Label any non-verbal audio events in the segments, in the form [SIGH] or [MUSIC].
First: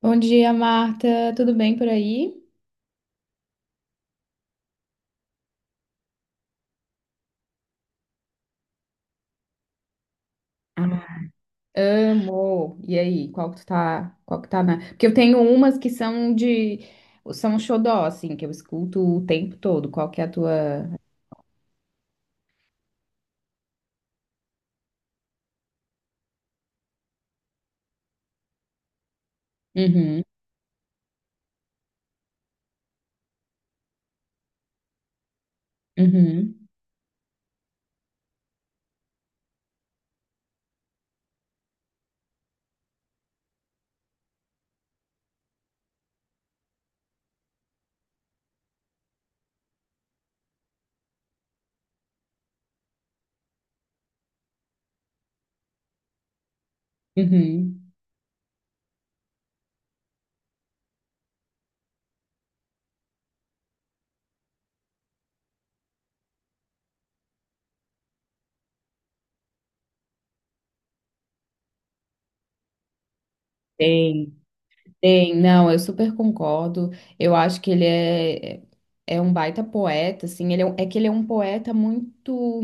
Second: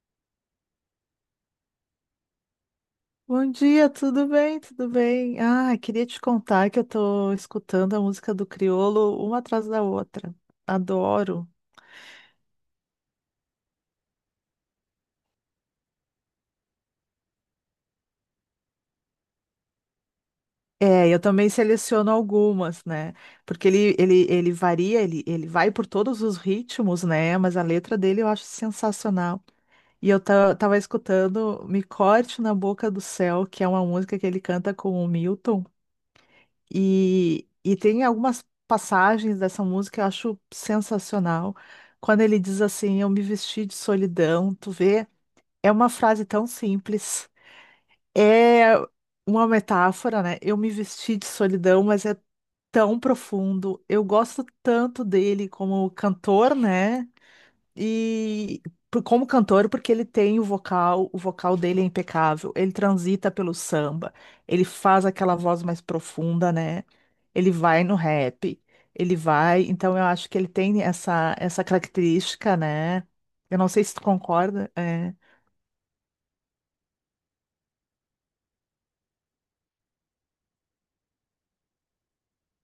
Bom dia, Marta. Tudo bem por aí? Bom dia, tudo bem? Tudo bem? Ah, queria te contar que eu tô escutando a música do Criolo uma atrás da outra. Ah, Adoro. amo. E aí, qual que tá na... Porque eu tenho umas são um xodó, assim, que eu escuto o tempo todo. Qual que é a tua... É, eu também seleciono algumas, né? Porque ele varia, ele vai por todos os ritmos, né? Mas a letra dele eu acho sensacional. E eu Uhum, tava escutando Me Corte na Boca do Céu, que é uma música que ele canta com o Milton. uhum, E tem algumas passagens dessa música que eu acho sensacional. Quando ele diz assim, eu me vesti de solidão, tu vê, é uma frase tão simples. É uma metáfora, né? Eu me vesti de solidão, mas é tão profundo. Eu gosto tanto dele como cantor, né? uhum. E como cantor, porque ele tem o vocal dele é impecável, ele transita pelo samba, ele faz aquela voz mais profunda, né? Ele vai no rap, ele vai, então eu acho que ele tem essa característica, né? Eu não sei se tu Tem, concorda, é. tem. Não, eu super concordo. Eu acho que ele é um baita poeta, assim. É que ele é um poeta muito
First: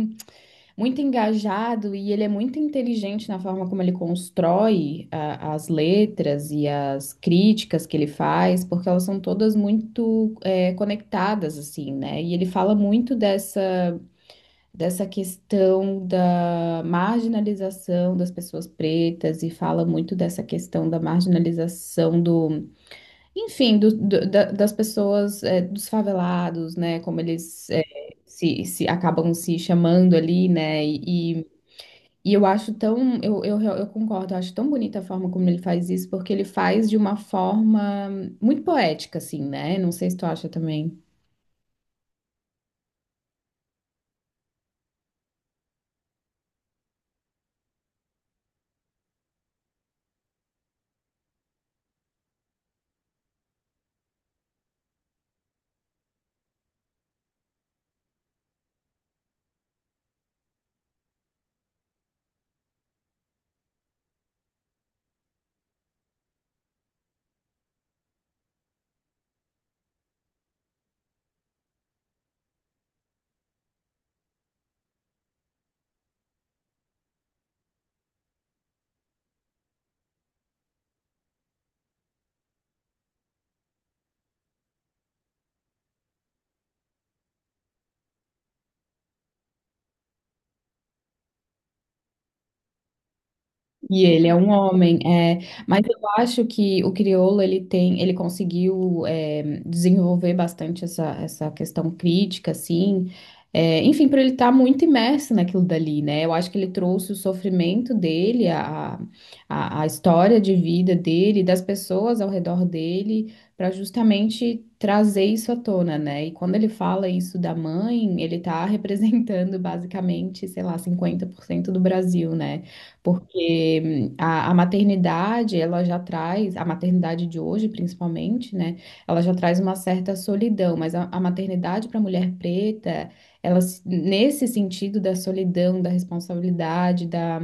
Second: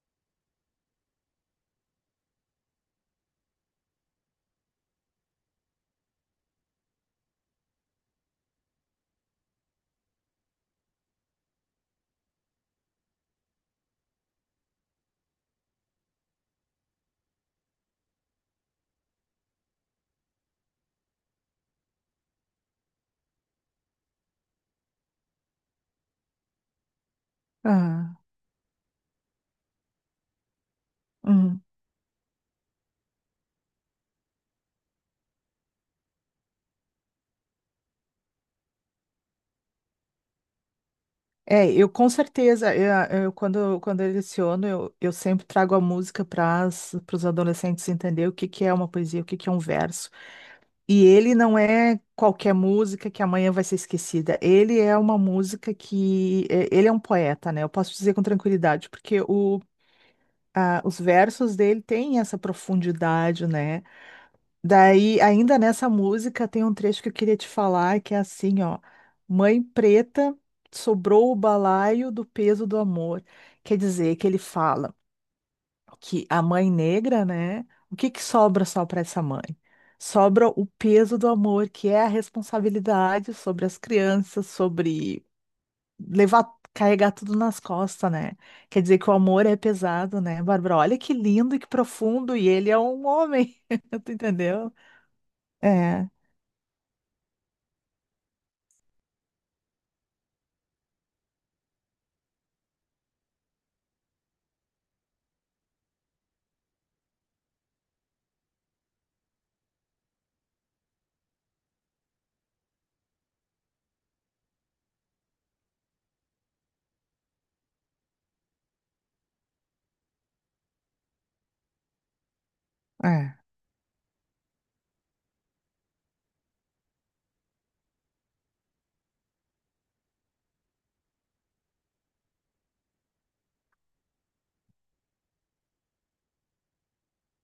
muito engajado e ele é muito inteligente na forma como ele constrói as letras e as críticas que ele faz, porque elas são todas muito conectadas, assim, né? E ele fala muito dessa questão da marginalização das pessoas pretas e fala muito dessa questão da marginalização enfim, das pessoas, dos favelados, né? Como eles Ah, se acabam se chamando ali, né? Hum. E eu acho tão, eu concordo, eu acho tão bonita a forma como ele faz isso, porque ele faz de uma forma muito poética, assim, né? Não sei se tu acha também. É, eu com certeza, quando, quando eu leciono, eu sempre trago a música para os adolescentes entender o que que é uma poesia, o que que é um verso. E ele não é qualquer música que amanhã vai ser esquecida. Ele é uma música que. Ele é um poeta, né? Eu posso dizer com tranquilidade, porque os versos dele têm essa profundidade, né? Daí, ainda nessa música, tem um trecho que eu queria te falar, que é assim, ó. Mãe preta, sobrou o balaio do peso do amor. Quer dizer, que ele fala que a mãe negra, né? O que que sobra só para essa mãe? Sobra o peso do amor, que é a responsabilidade sobre as crianças, sobre levar, carregar tudo nas costas, né? Quer dizer que o amor é pesado, né, Bárbara? Olha que lindo e que profundo, e ele é um homem, E [LAUGHS] tu ele é um entendeu? homem, é, mas É, eu acho que o crioulo ele tem, ele conseguiu desenvolver bastante essa questão crítica, assim, enfim, para ele estar muito imerso naquilo dali, né? Eu acho que ele trouxe o sofrimento dele, a história de vida dele, das pessoas ao redor dele, para justamente trazer isso à tona, né? E quando ele fala isso da mãe, ele tá [LAUGHS] representando basicamente, sei lá, 50% do Brasil, né? é, Porque a maternidade, ela já traz, a maternidade de hoje, principalmente, né? Ela já traz uma certa solidão, mas a maternidade para a mulher preta, ela, se- nesse sentido da solidão, da responsabilidade, da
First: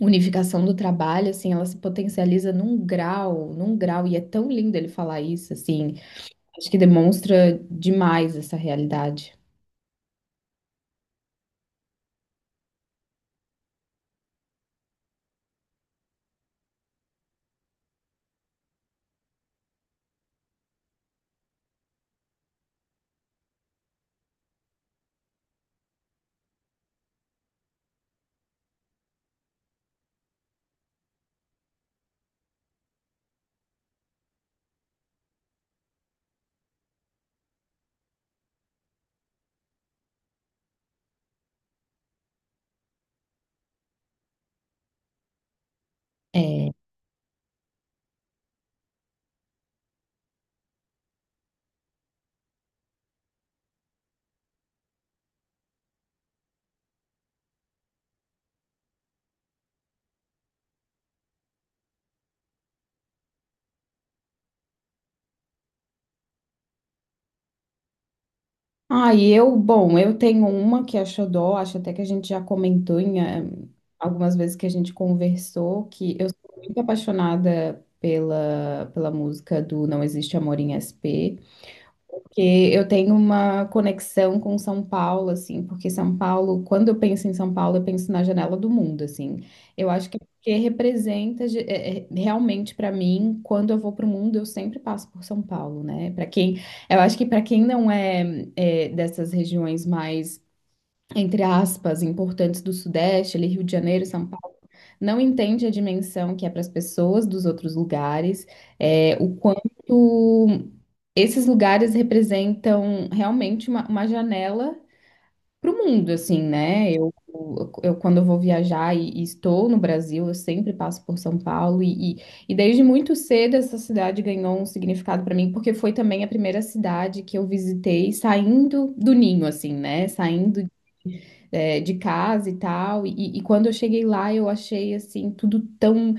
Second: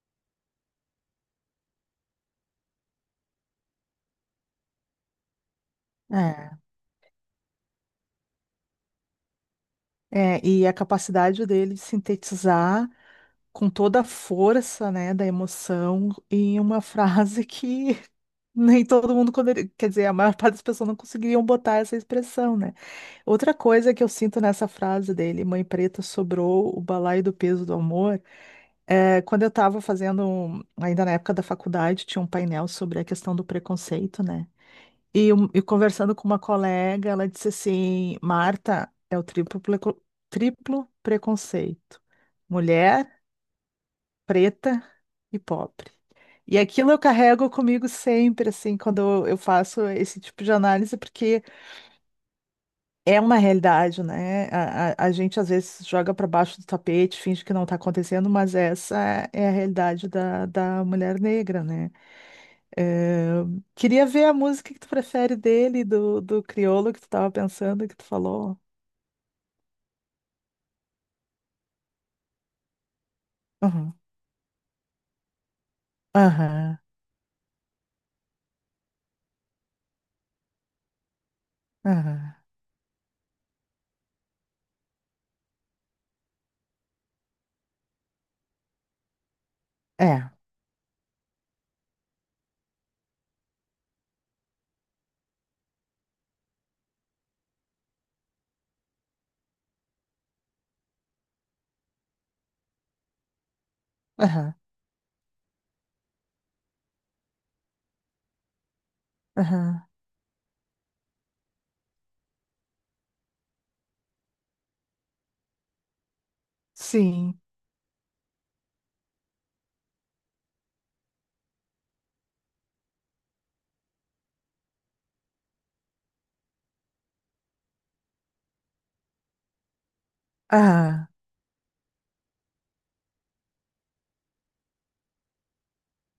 unificação do trabalho, assim, ela se potencializa num grau, e é tão lindo ele falar isso, assim, é, acho que demonstra demais essa realidade. é. E a capacidade dele de sintetizar com toda a força, né, da emoção em uma [LAUGHS] frase que nem todo mundo, quer dizer, a maior [LAUGHS] parte das pessoas não conseguiriam botar essa expressão, né? Outra coisa que eu sinto nessa frase dele, Mãe Preta sobrou o balaio do peso do amor, é, quando eu estava ainda na época da faculdade, tinha um painel sobre a questão do preconceito, né? E conversando com uma colega, ela disse assim: Marta, é o triplo, triplo preconceito. Mulher preta e pobre. E É. aquilo eu carrego comigo sempre, assim, quando eu faço esse tipo de análise, porque é uma realidade, né? A gente às vezes joga para baixo do tapete, finge que não está acontecendo, mas essa é a realidade da mulher negra, né? Eh, queria ver a música que tu prefere dele, do Criolo que tu estava pensando, que tu falou. Ah, e eu, bom, eu tenho uma que é xodó, acho até que a gente já comentou em Aham, algumas vezes que a gente conversou, que eu sou muito aham, apaixonada pela música do Não Existe Amor em SP. aham, Porque eu tenho uma conexão com São Paulo, assim, porque São Paulo, quando eu penso em São Paulo, eu penso na janela do mundo, assim. Eu acho que é é, porque representa realmente para mim, quando eu vou para o mundo, eu sempre passo por São Paulo, né? Para quem, eu acho que para quem não é dessas regiões mais entre aspas, importantes do Sudeste, ali Rio de Janeiro, São aham, Paulo, não entende a dimensão que é para as pessoas dos outros lugares, é, o aham, quanto esses lugares representam realmente uma janela para o mundo, assim, né? Sim, Quando eu vou viajar e estou no Brasil, eu sempre passo por São Paulo e desde muito cedo essa cidade ganhou um significado para mim, porque foi também a primeira cidade que eu visitei saindo do ninho, assim, né? Saindo aham, é, de casa e tal. E quando eu cheguei lá, eu achei assim, tudo tão.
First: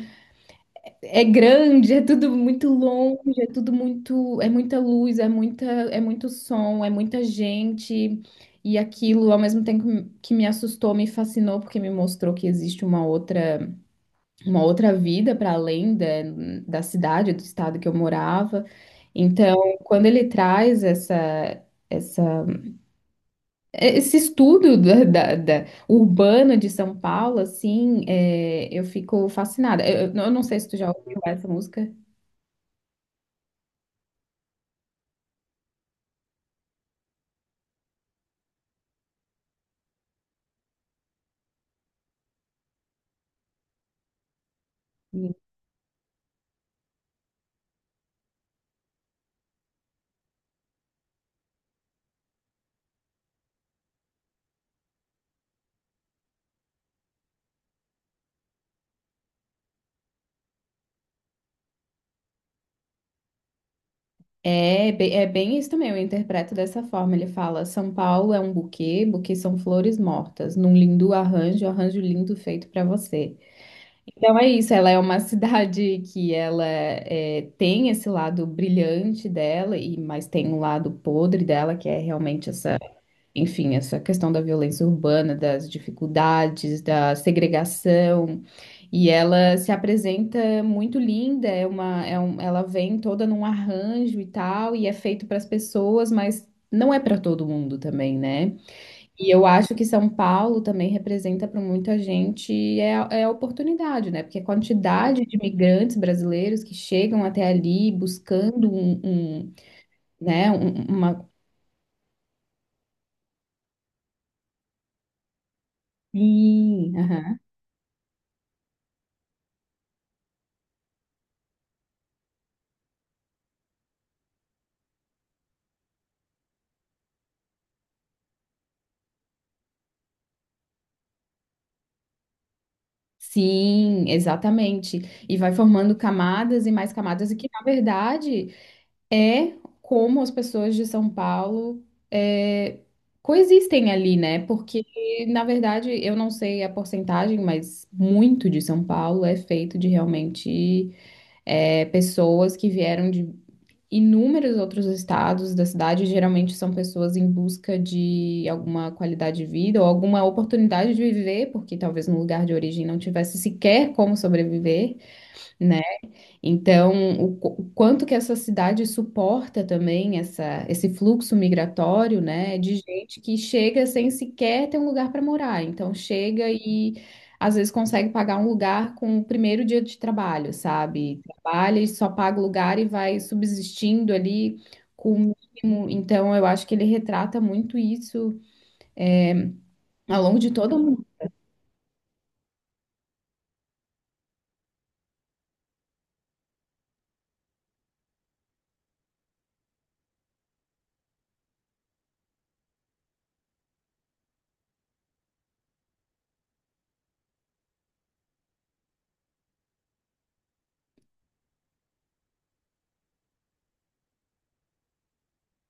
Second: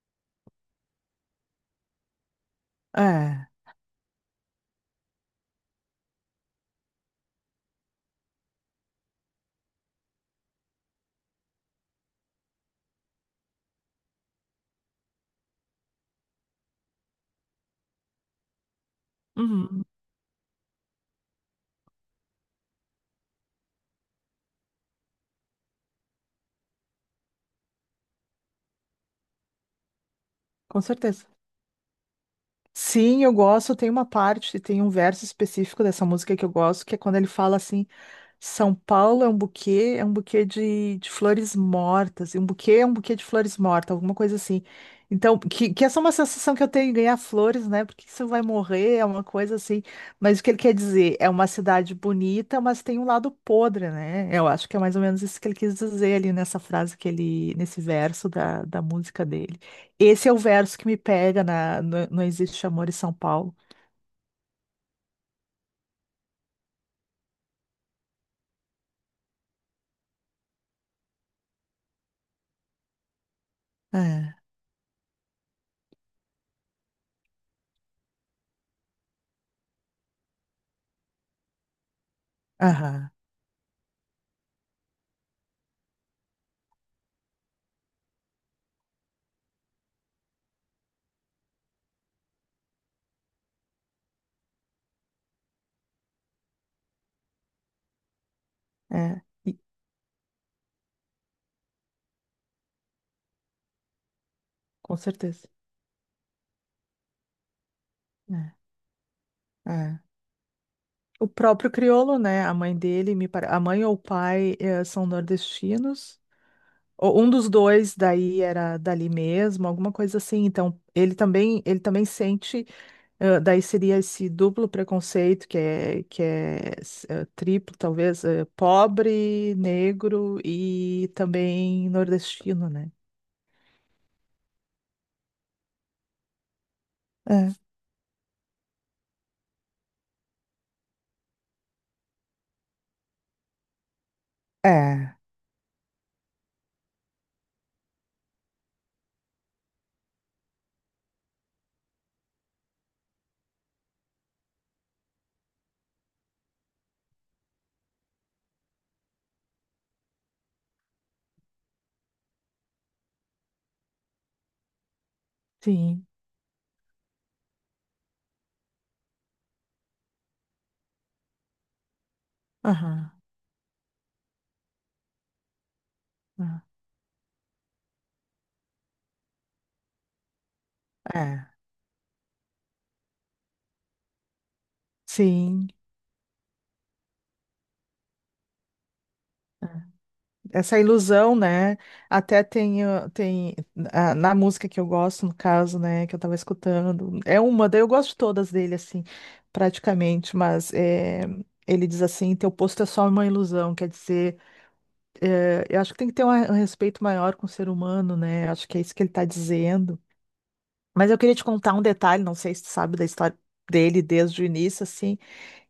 É grande, é tudo muito longe, é. é tudo muito. É muita luz, é muita, é muito som, é muita gente. E aquilo, ao mesmo tempo que me assustou, me fascinou, porque me mostrou que existe uma outra vida para além da cidade, do estado que eu morava. Então, Uhum. quando ele traz essa esse estudo da, da- da- urbano de São Paulo, assim, é, eu fico fascinada. Eu não sei se tu Com já ouviu certeza. essa música. Sim, eu gosto. Tem uma parte, tem um verso específico dessa música que eu gosto, que é quando ele fala assim. São Paulo é um buquê de flores mortas. E um buquê é um buquê de flores mortas, alguma coisa assim. Então, que essa é uma sensação que eu tenho, em ganhar flores, né? Porque isso vai morrer, é uma coisa assim. Mas o que ele quer dizer? É uma cidade bonita, mas tem um lado podre, né? Eu acho que é mais ou menos isso que ele quis dizer ali nessa frase que ele, nesse verso da música dele. Esse é o verso que me pega na Não Existe Amor em São Paulo. É, é bem isso também, eu interpreto dessa forma. Ele fala: São Paulo é um buquê, buquê são flores mortas, num lindo arranjo, arranjo lindo feito para você. É, Então é isso, ela é uma [LAUGHS] cidade que ela é, tem esse lado brilhante dela, e mas tem um lado podre dela, que é realmente essa. aham, Enfim, essa questão da violência urbana, das dificuldades, da segregação, e ela se apresenta muito linda, é uma, é um, ela vem toda num arranjo e tal, e é feito para as pessoas, mas não é para todo mundo também, né? é, E eu acho que São Paulo também representa para muita gente é, é a oportunidade, né? Porque a com quantidade de certeza. imigrantes brasileiros que chegam até ali É, buscando um, um, é. né, O uma. próprio crioulo, né? A mãe dele, a mãe ou o pai são nordestinos. Sim, Ou um aham. dos dois daí era dali mesmo, alguma coisa assim. Então, ele também sente, daí seria esse duplo preconceito que é triplo, talvez, pobre, negro e também nordestino, né? Sim, exatamente. E vai formando camadas e mais camadas, e que, É, na verdade, é como as pessoas de São Paulo é, coexistem ali, né? Porque, é, na verdade, eu não sei a porcentagem, mas muito de São Paulo é feito de realmente é, pessoas que vieram de inúmeros outros estados da cidade, geralmente são pessoas em busca de alguma qualidade de vida ou alguma oportunidade de viver, porque talvez no lugar de origem não tivesse sequer como sobreviver, né? sim. Então, o quanto que essa cidade suporta também esse fluxo migratório, né, de Aham. gente que chega sem sequer ter um lugar para morar. Então, chega Aham. e às vezes consegue pagar um lugar com o primeiro dia de trabalho, sabe? É. Trabalha e só paga o lugar e vai subsistindo ali com o Sim. mínimo. Então, eu acho que ele retrata muito isso ao longo de todo Essa mundo. ilusão, né? Até tem, na música que eu gosto, no caso, né, que eu tava escutando, é uma, daí eu gosto de todas dele, assim, praticamente, mas é, ele diz assim, teu posto é só uma ilusão, quer dizer, é, eu acho que tem que ter um respeito maior com o ser humano, né? Acho que é isso que ele tá dizendo. Mas eu queria te contar um detalhe, não sei se tu sabe da história dele desde o início, assim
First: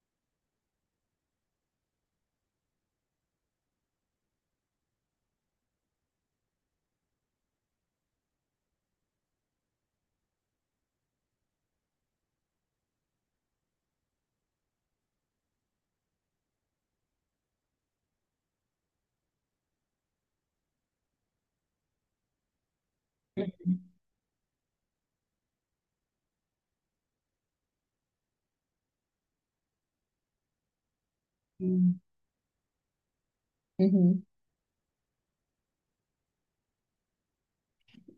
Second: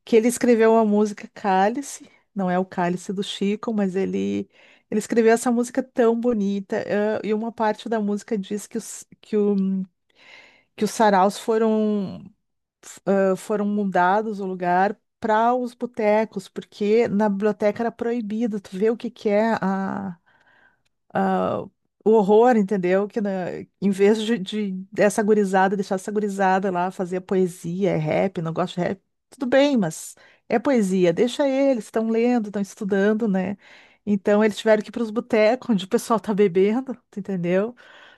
que ele escreveu a música Cálice, não é o Cálice do Chico, mas ele escreveu essa música tão bonita, e uma parte da música diz que os saraus foram mudados o lugar para os botecos, porque na biblioteca era proibido, tu vê o que que é ah, o horror, entendeu? Que né, em vez de dessa gurizada, deixar essa gurizada lá fazer poesia, é rap, não gosto de rap, tudo bem, mas é poesia, deixa eles, estão lendo, estão estudando, né? Uhum. Então eles tiveram que ir para os botecos onde o pessoal tá bebendo, tu entendeu?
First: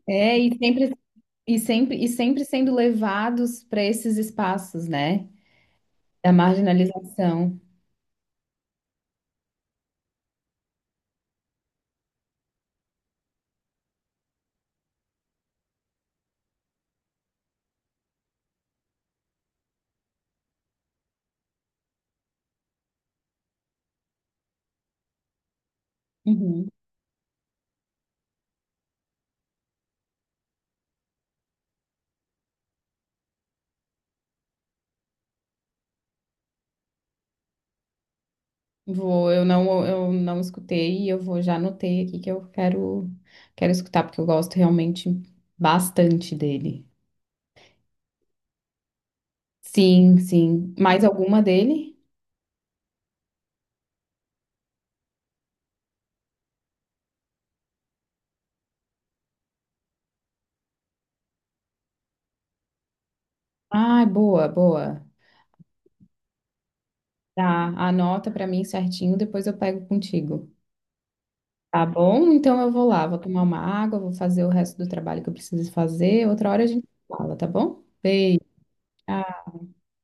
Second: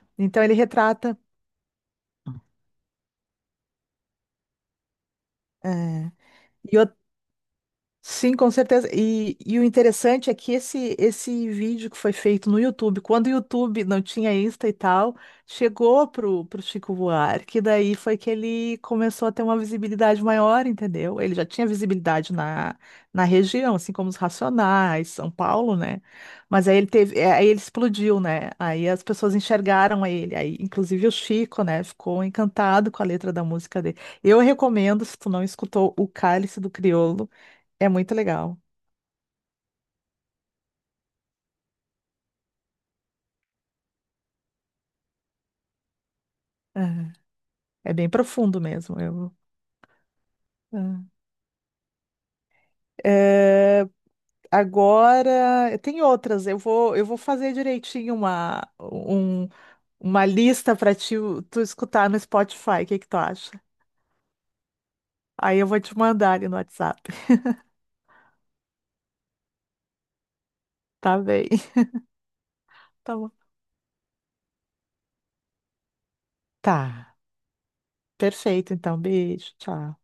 É, Então ele retrata. E sempre sendo levados para esses espaços, né? é, Da E marginalização. Sim, com certeza. E o interessante é que esse vídeo que foi feito no YouTube, quando o YouTube não tinha Insta e tal, chegou pro Chico Buarque, daí foi que ele começou a ter uma visibilidade maior, entendeu? Ele já tinha visibilidade na região, assim como os Racionais, São Paulo, né? Mas Uhum. aí ele aí ele explodiu, né? Aí as pessoas enxergaram ele. Aí, inclusive o Chico, né, ficou encantado com a letra da música dele. Eu recomendo, se tu não escutou, O Cálice do Crioulo. É muito legal. Vou, eu não escutei e eu vou já anotei aqui que eu quero, quero escutar, porque eu gosto realmente bastante dele. Aham. É bem profundo mesmo. Eu... Sim, sim. Ah, Mais alguma dele? é, agora, tem outras. Eu vou fazer direitinho uma lista para ti, tu escutar no Spotify. O que que tu acha? Ai, boa, boa. Aí eu vou te mandar ali no WhatsApp. Tá, anota pra mim certinho, depois eu pego contigo. Tá bem. Tá [LAUGHS] bom? Então eu vou lá, Tá vou bom. tomar uma água, vou fazer o resto do trabalho que eu preciso fazer. Outra hora a gente Tá. fala, tá bom? Perfeito, então. Beijo. Tchau.